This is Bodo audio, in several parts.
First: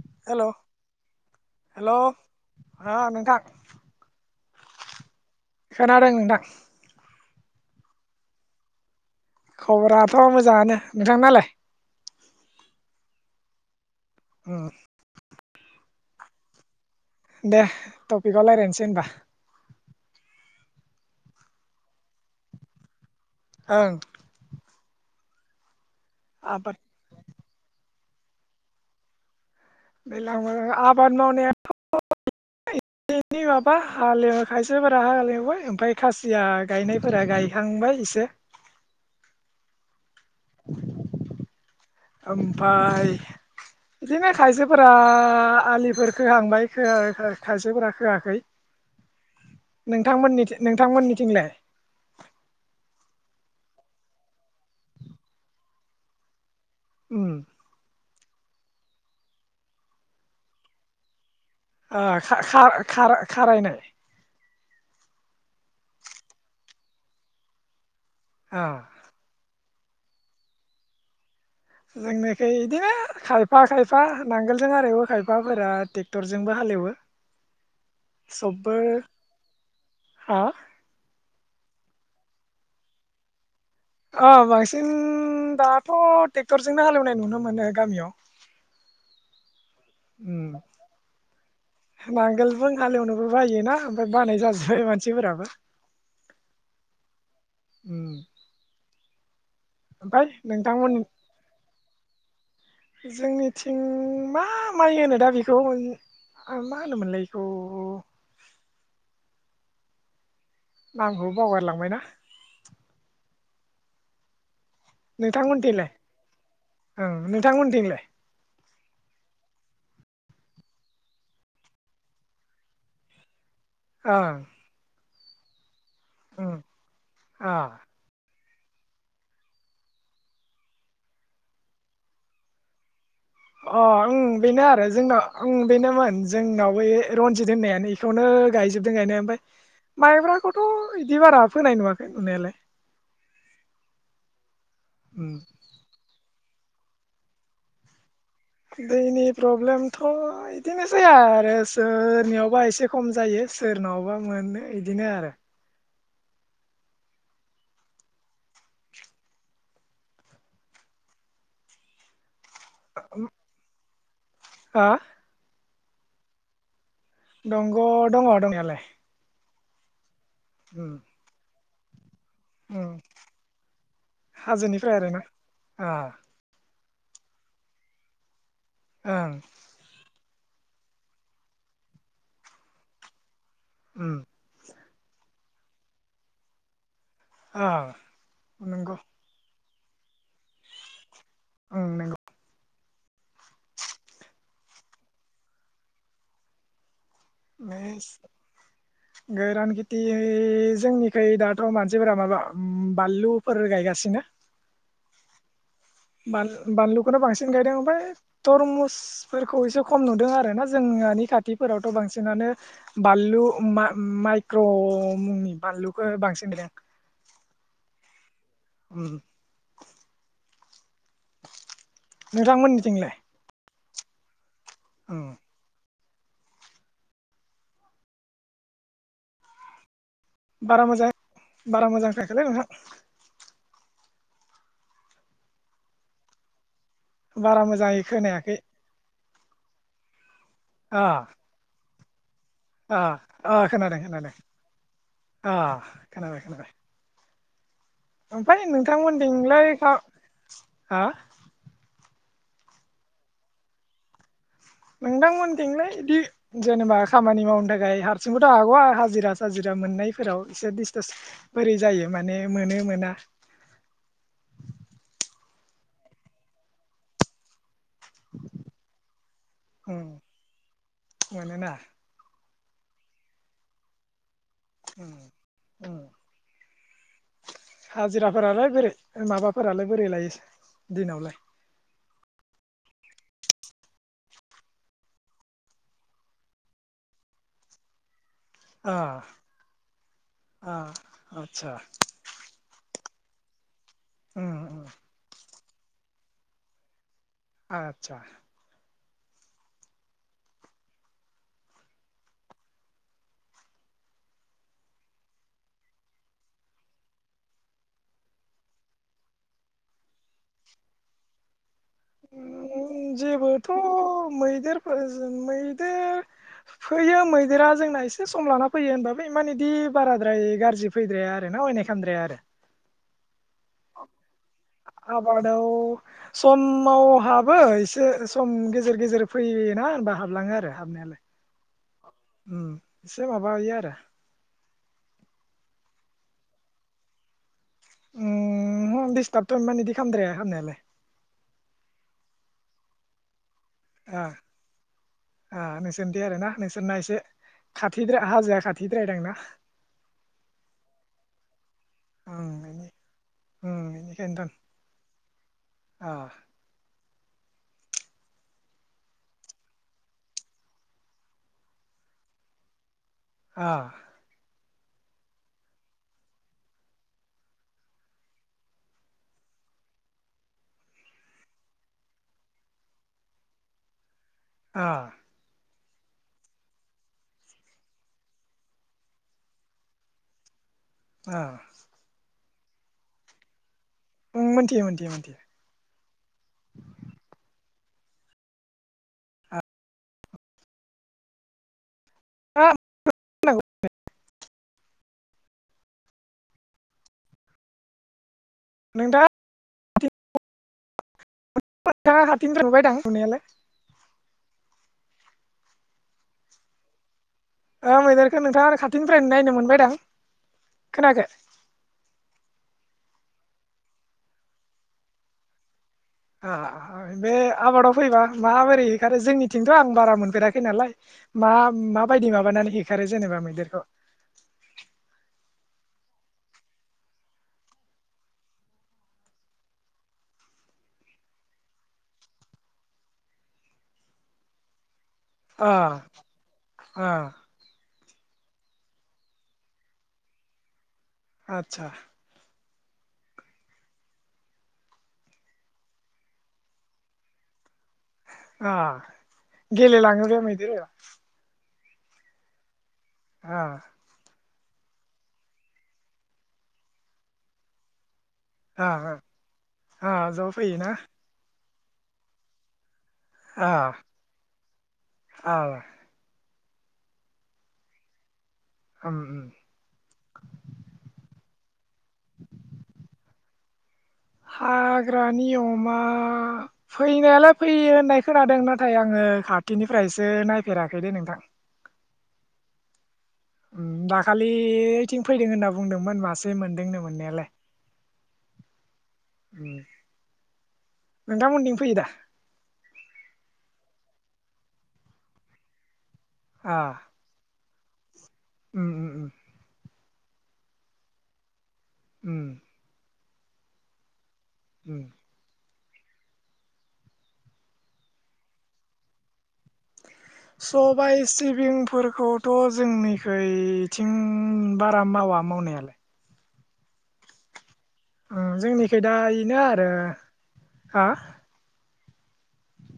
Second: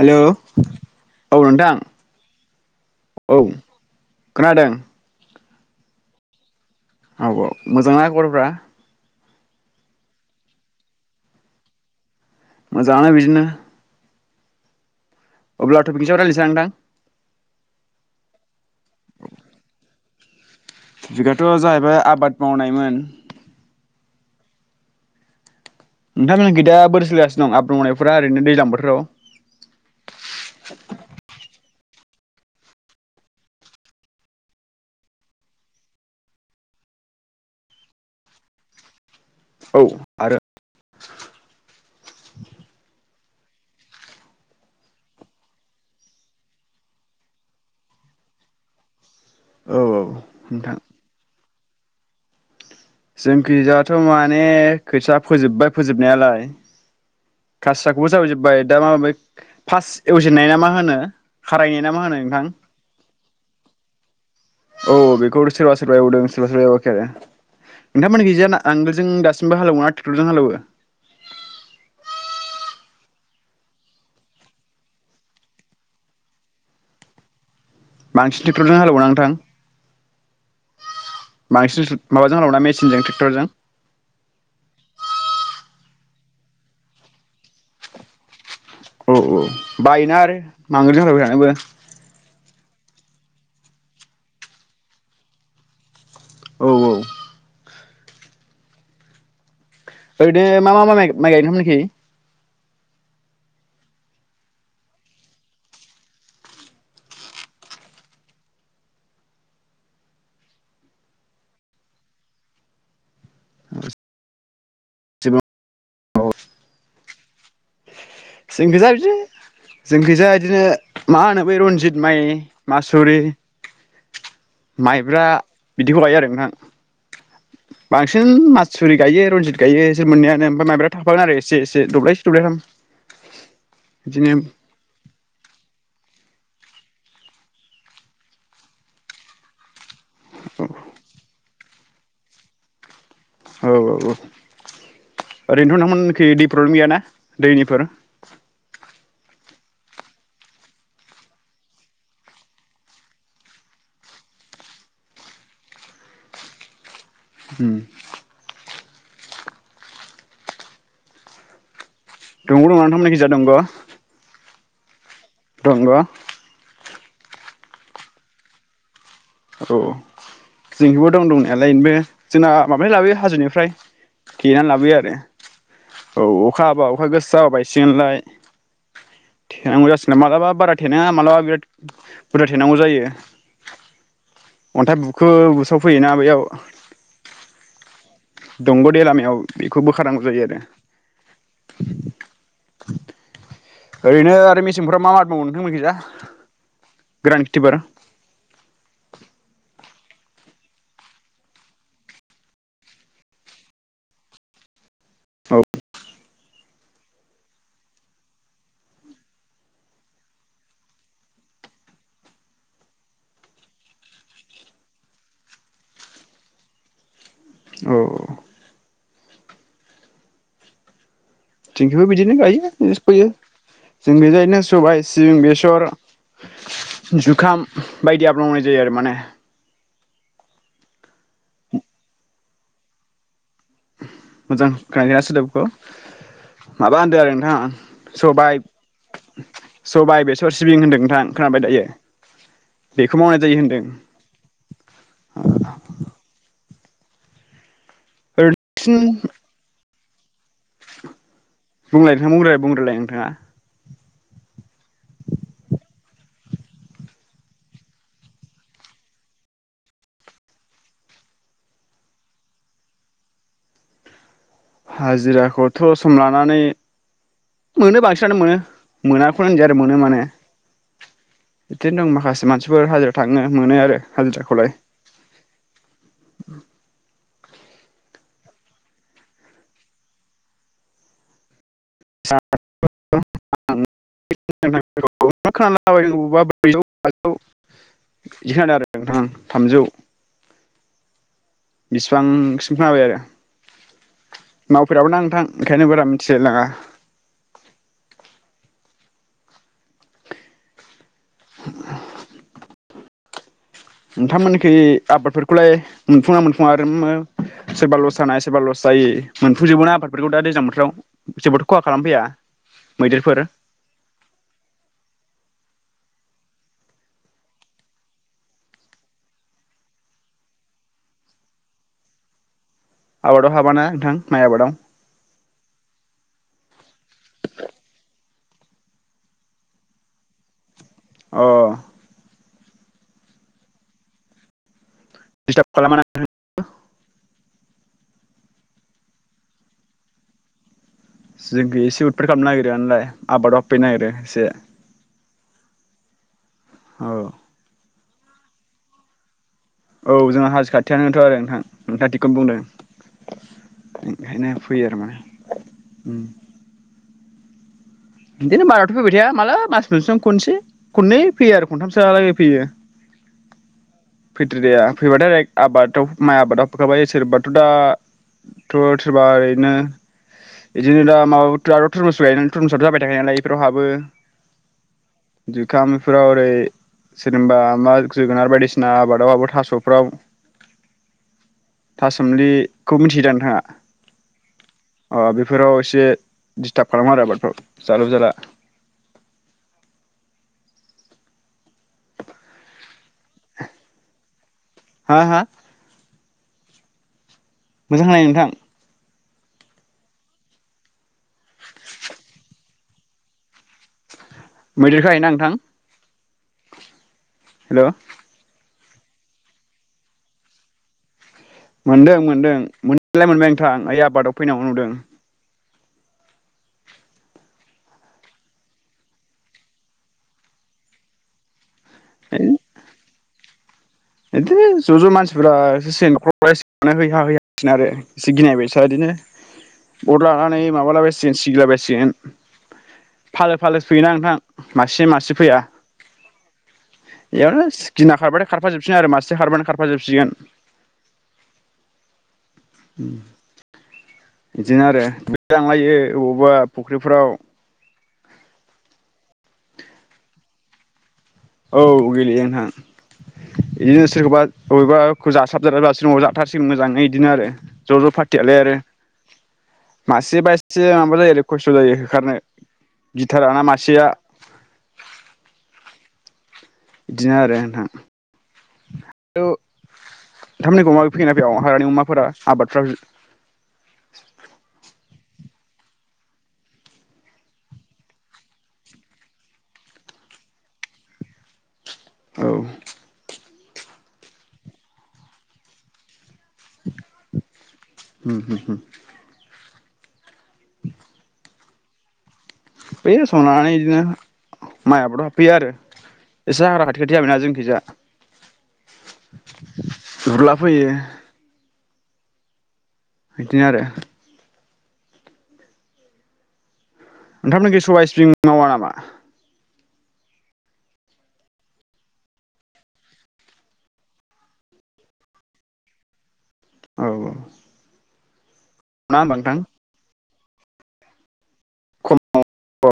हेलौ हेल' औ नोंथां हेल' ओ नोंथां औ खोनादों? खोनादों नोंथां। औ औ मोजांना खबरफ्रा? खबराथ' मोजाङानो। नोंथांनालाय? मोजांआनो बिदिनो। ओ अब्ला थ'फिकनिसायाव रायलायनोसां नोंथां? दे टपिकाव रायलायनोसै होनबा। बिगाथ' जाहैबाय आबाद मावनायमोन। ओं नोंथांमोन आबाद खैदा बोरै सोलिगासिनो दं आबाद मावनाय फ्रा ओरैनो दैज्लां बोथोराव? दैलांआव आबाद मावनाया थ' [unintelligible] माबा हालेव खायसेफोरा हालेवबाय ओमफ्राय खासिया गायनायफोरा गायखांबाय एसे। औ आरो ओमफाय बिदिनो खायसेफोरा आलिफोर खोहांबाय खा-खायसेफोरा खोआखै। औ औ नोंथांमोननिथि नोंथां नोंथांमोननिथिंलाय? जोंखिजाथ' माने खोथिया फोजोब्बाय फोजोबनायालाय। खासियाखौबो जावै जो बाय दा माबै फार्स्ट एवजेननाय ना मा होनो? खारायनाय ना मा ओ होनो नोंथां खा-खा-खारायनाय। औ बेखौ सोरबा सोरबा एउदों सोरबा सोरबा एउआखै आरो। नोंथांमोनिखैजा नांगोलजों दासिमबो हालेवो ना? टेकटरजों हालेवो। जोंनिखै इदिनो खायफा खायफा नांगोलजों हाल एवो खायफाफोरा ट्रेक्टरजोंबो हालेवो। बांसिन सबबो टेकटरजों हालेवोना नोंथां? हा बांसिन माबाजों हालेवो ना मेसिनजों ट्रेक्टरजों? अ बांसिन दाथ' ट्रेक्टरजोंनो हालेवनाय नुनो मोनो गामियाव। औ औ बायोना आरो उम बांद्राय मावबायथानोबो। जों हाल एवनोबो बायोना ओमफ्राय बानाय जाजोबबाय मानसिफोराबो। औ औ। उम। ओमफ्राय ओरैनो मा मा नोंथांमोन मा माइ गायदों मोननिखि? जोंनिथिं मा माइ होनो दा बिखौ मा होनोमोनलाय इखौ नामखौबो बावगारलांबायना। नोंथांमोननि थिंलाय औ नोंथांमोननि थिंलाय? जोंखोजा बिदिनो जोंखोजा इदिनो मा होनो बै रनजित माइ मासुरि ओं। माइब्रा बिदिखौ गायो आरो नोंथां ओं अ बांसिन मा सुरि गायो रनजित गायो इसोर मोननैआनो ओमफ्राय माबब्रा थाफागोन आरो एसे एसे दब्लायसे दब्लायथाम। अ उम बिदिनो बेनो आरो जोंनाव उम बेनोमोन। जोंनावबो रनजित होननायानो बेखौनो गायजोबदों गायनाया ओमफाय माइब्राखौथ' औ इदि बारा फोनाय नुवाखै नुनायालाय। औ औ औ ओरैनोथ' नोथांमोनखि इदि प्रब्लेम गैयाना दैनिफोर? दैनि प्रब्लेमथ' इदिनोसै आरो सोरनियावबा एसे खम जायो सोरनावबा मोनो इदिनो आरो। उम। दङ दंनाया नोंथांमोननिखिजा दंग'। हा? दंग'। दंग' दङ' दंयालाय। औ। जोंनिखिबो दं दंना यालाय बे जोंना उम माबानिफ्राय लाबोयो हाजोनिफ्राय थेनानै हाजोनिफ्राय लाबोयो आरो आरोना ओं औ अखा हाबा अखा गोसा हाबा बायसिगोनलाय। ओं। थेनांगौ जासिगोन मालाबा बारा थेनाङा माब्लाबा बिराद बुरजा थेनांगौ जायो। उम। अन्थाइ बुखो बुसावफैयोना बेयाव। ओ। दंग' दै लामायाव। बेखौ बोखारनांगौ जायो आरो। उम नोंगौ। [inaudible] ओरैनो आरो मेसेंफोराव मा आबाद मावो नोंथांमोनखिजा बे गोरान खेथि थि जोंनिख दाथ' मानसिफोरा माबा बानलुफोर गायगासिनो औ बानलुखौनो बांसिन गायदों ओमफ्राय तरमुसफोरखौ एसे खम नुदों आर ना जोंहानि खाथिफोरावथ' बांसिनानो बानलु माइक्र' मुंनि बानलुखौ बांसिन गायदों औ उम जोंथिंबो बिदिनो गायो नोंथांमोननिथिंलाय फोयो जों [unintelligible] सबाय सिबिं बेसर जुखाम बायदि आबाद मावनाय जायो आरो माने बारा मोजां बारा मोजां खोनायाखैलै नोंथां मोजां खोनायाखैना सोदोबखौ माबा होनदों आरो बारा नोंथां मोजाङै खोनायाखै सबाय सबाय बेसर सिबिं होनदों अ नोंथां खोनाबाय दायो। अ बेखौ मावनाय जायो होन्दों खोनादों खोनादों अ खोनाबाय खोनाबाय। ओरैनो ओमफ्राय बांसिन नोंथांमोनथिंलाय खा हा बुंलाय नोंथां बुंग्रोलाय बुंग्रोलाय नोंथाङा। नोंथांमोनथिंलाय बिदि जेनेबा खामानि मावनो थाखाय हारसिंबोथ' हागौ हाजिरा साजिरा मोननायफोराव एसे दिस्टार्स बोरै जायो माने मोनो मोना। हाजिराखौथ' सम लानानै मोनो बांसिनानो मोनो मोनाखौ होनजाया आरो मोनो उम माने मोनोना बिदिनो दं माखासे मानसि बिफोर हाजिरा थाङो मोनो आरो हाजिरा खौलाय [inaudible] उम उम हाजिराफोरालाय बोरै माबाफोरालाय बोरै लायो दिनावलाय [inaudible] आंदि खोनादों आरो नोंथां थामजौ अ इसिबांसिम खोनाबाय आरो उम उम मावफेराबोना नोंथां ओंखायनो बारा मिथिलायलाङा आतसा [inaudible] नोंथांमोननिखि आबादफोरखौलाय मोनफुङा मोनफुङा आरो सोरबा लस जानाय सोरबा लस जायि मोनफुंजोबो ना आबादफोरखौ दा दैज्लां बोथोराव खेथिफोरखौ ओ जेबोथ' मैदेरफोरजोंलाय ओ फैयो मैदेरा जोंना एसे सम लाना फैयो होनबाबो इमान इदि बाराद्राय गाज्रि फैद्राया आरो ना अयनाय खमद्राया आरो। आबादाव हाबाना नोंथां माइ आबादाव? बादाव सम माव हाबो एसे स सम गेजेर गेजेर फैयोना होनबा हाबलाङो आरो। हाबनायालाय अ उम एसे माबायो आरो। दिसथाब खालामाना [unintelligible] उ ह दिडस्टारबथ' इमान इदि खालामामद्राया खालामनायालाय। जोंखै एसे उदफार खालामनो नागिरो आनोलाय आबादाव सफैनो नागिरो ओ एसे। ओ नोंसोरनिथि आरो ना? नोंसोरना औ एसे खात थि द्राय हाजोआ खाथिद्राय दां ना। औ जोंहा हाजो खाथियानोथ' आरो नोंथां नोंथाङ थिगखौनो ओं बुंदों इनि ओं ओंखायनो इनिखायनोथ' फैयो आरो मा अ ओम बिदिनो बाराथ' फैबाय थाया माला मास मोनसेआव खनसे खनै फैयो आरो खन्थामसोहालागै फैयो। अ। [unintelligible] फैबाथाय ओरै आबादाव माइ आबादाव फखाबाय सोरबाथ' दाथ' सोरबा सोरबा ओरैनो बिदिनो दा माबा [unintelligible] बायनायालाय इफोराव हाबो। ओ। जुखामफ्राव ओरै सोरनिबा मा जोगोनार बायदिसिना आबादावबाबो थास'फ्राव अ थासोमलि खौ मिथियो दा नोंथाङा? ओं मोनथियो मोनथियो अ मोनथियो बेफोराव एसे दिसटारब खालामो आरो आबादखौ। जालु जाला [unintelligible] हा हा? मोजां होननाय नोंथां। [unintelligible] मैदेरखो हायो ना नोंथां? हेल' औ मैदेरखौ नोंथाङा आरो थिंनिफ्रायनो नायनो मोनबायदां खोनायाखै? मोनदों मोनदों मोननायालाय मोनबाय नोंथां ओइ आबादाव फैनायाव नुदों। औ बे आबादाव फैबा माबोरै हेगारो जोंनिथिंथ' आं बारा मोनफेराखै नालाय मा माबायदि माबानानै होखारो जेनेबा मैदेर द' बिदि ज' ज' मानसिफोरा एसे सेनख्र हो होयाांसिगोन आरो एसे गिनायबायस बिदिनो अर लानानै माबालाबायसिगोन सिगिलाबायसिगोन फालो फालो फैयोना नोंथां मासे मासे सि फैया अ अ इयास गिना खारबाथाय खार फाजोबसिगोन आरो मासे खारबानो खारफाजोबसिगोन। आदसा उम [inaudible] इदिनो आरो [unintelligible] लायो अबावबा फुख्रिफ्राव। ओह गेलेलाङो बे मैदेर औ गेलेयो नोंथां। अ इदिनो सोरखौबा अबेबा खौ जासाब जाराब जासिग जाथारसिगोन मोजाङै इदिनो आरो ज' ज' फार थियालाय आरो अ अ मासे ज' बा एसे फैयोना माबा जायो आरो थ' जायो होखारनो। गिथाराना अ मासेया [inaudible] अ बिदिनो आरो नोंथां। द उम उम [unintelligible] बेयाव हाग्रानि अमा फोरा आबादफ्राव हाग्रानि अमा फैनायालाय फैयो होननाय खोनादों नाथाय आङो खाथिनिफ्रायसो नायफेराखै दै नोंथां। औ। ओम दाखालि ओइथिं फैदों होनना बुंदोंमोन मास ए मोनदोंनो मोननायालाय। उम होम होम। उम नोंथामोनथिं फैयोदा? फैयो सम लानानै इदिनो माइ आबादाव हाबफैयो आरो। एसे हाग्रा अ खाथि खाथि जाबायना जोंखैजा। उम उम उम। उर्ला फैयो। उम। बिदिनो आरो उम। नोंथांमोननिखै सबाइ सिबिं मावा नामा? सबाय सिबिंफोरखौथ' जोंनिखैथिं बारा मावा मावनायालाय। औ औ। उम जोंनिखै दा ना होमबा नोंथां इनो आरो हा खम औ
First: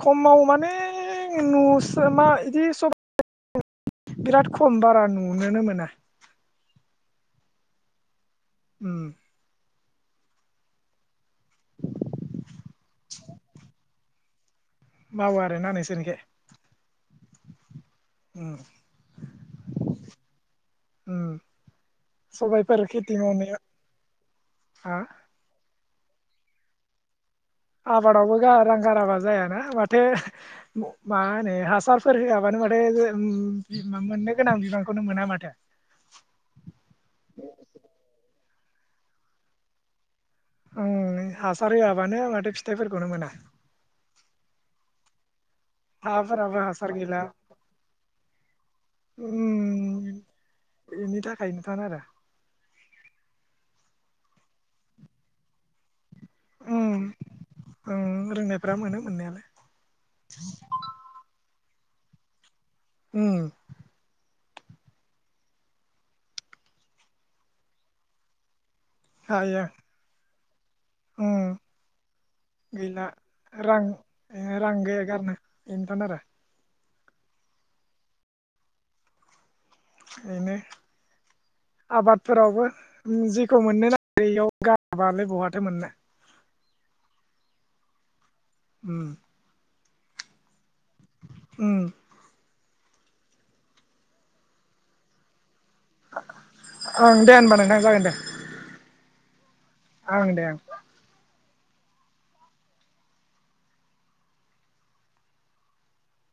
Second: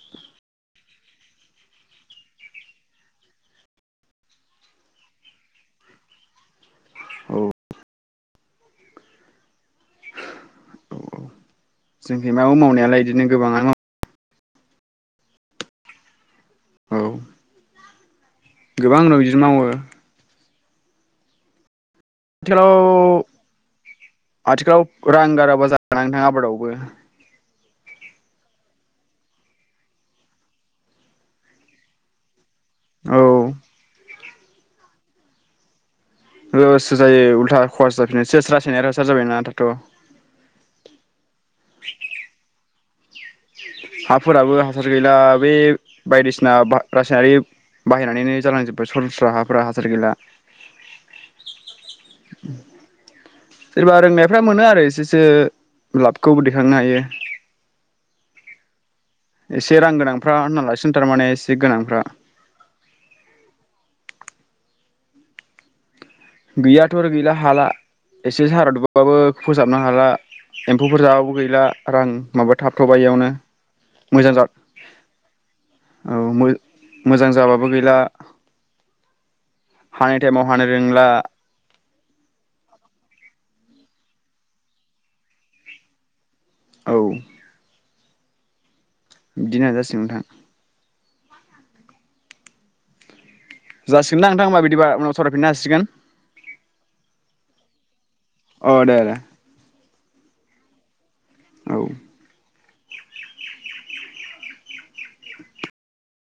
खमाव माने नुसो मा इदि [inaudible] बिराद खम बारा नुनोनो मोना। औ उम। औ जोंखै मावो मावनायालाय इदिनो गोबाङानो मावो आरो ना नोंसोरनिखै? मावो औ उम गोबां आनो बिदि मावो। उम। सबायफोर खेथि मावनाया हा आथिखालाव-आथिखालाव रां गाराबा जा रां थाङो आबादावबो। आबादावबो गारा रां गाराबा जायाना माथो म-मा होनो हासारफोर होआबानो औ मा म [unintelligible] गोनां बिबांखौनो मोना माथो। लससो जायो उल्था खरस जाफिनो सस रासैनाय होस्रा जाबायना दाथ'। उम नै हासार होआबानो माथो फिथाइफोरखौनो मोना। हाफोराबो हासार गैला। बे बायदिसिना हाफोराबो आबाद हासार गैला रासायनारि बाहायनानैनो जालांजोब्बाय सरास्रा हाफोरा हासार उम गैला। बेनि थाखायनोथान आरो सोरबा रोंनायफ्रा मोनो आरो एसेसो लाबखौबो दैखांनो उम हायो। उम रोंनायफ्रा मोनो मोननायालाय एसे रां गोनांफ्रा होननालासोन थारमाने एसे गोनां रा। उम। गैयाथ' आरो गैला हाला एसे सारादब बाबो हायो फोसाबनो हाला। एम्फौफोर जाबाबो उम गैला रां माबा गैला थाबथ'बायावनो रां मोजां जात रां गैया गारनो बेनोथान आरो औ मो मोजां जाबाबो गैला। हानाय टाइमाव बेनो हानो रोंला। आबादफोरावबो जेखौ मोननो नागिरो बेयाव गाराबालाय बहाथो मोननो। औ। उम बिदिनो दा नोंथां। उम। जासिगोन दां नोंथां मा बिदिबा उनाव सावरायफिननो हसि ओं दे होनबा नोंथां जागोन दे अ दे दे ओं दे। औ।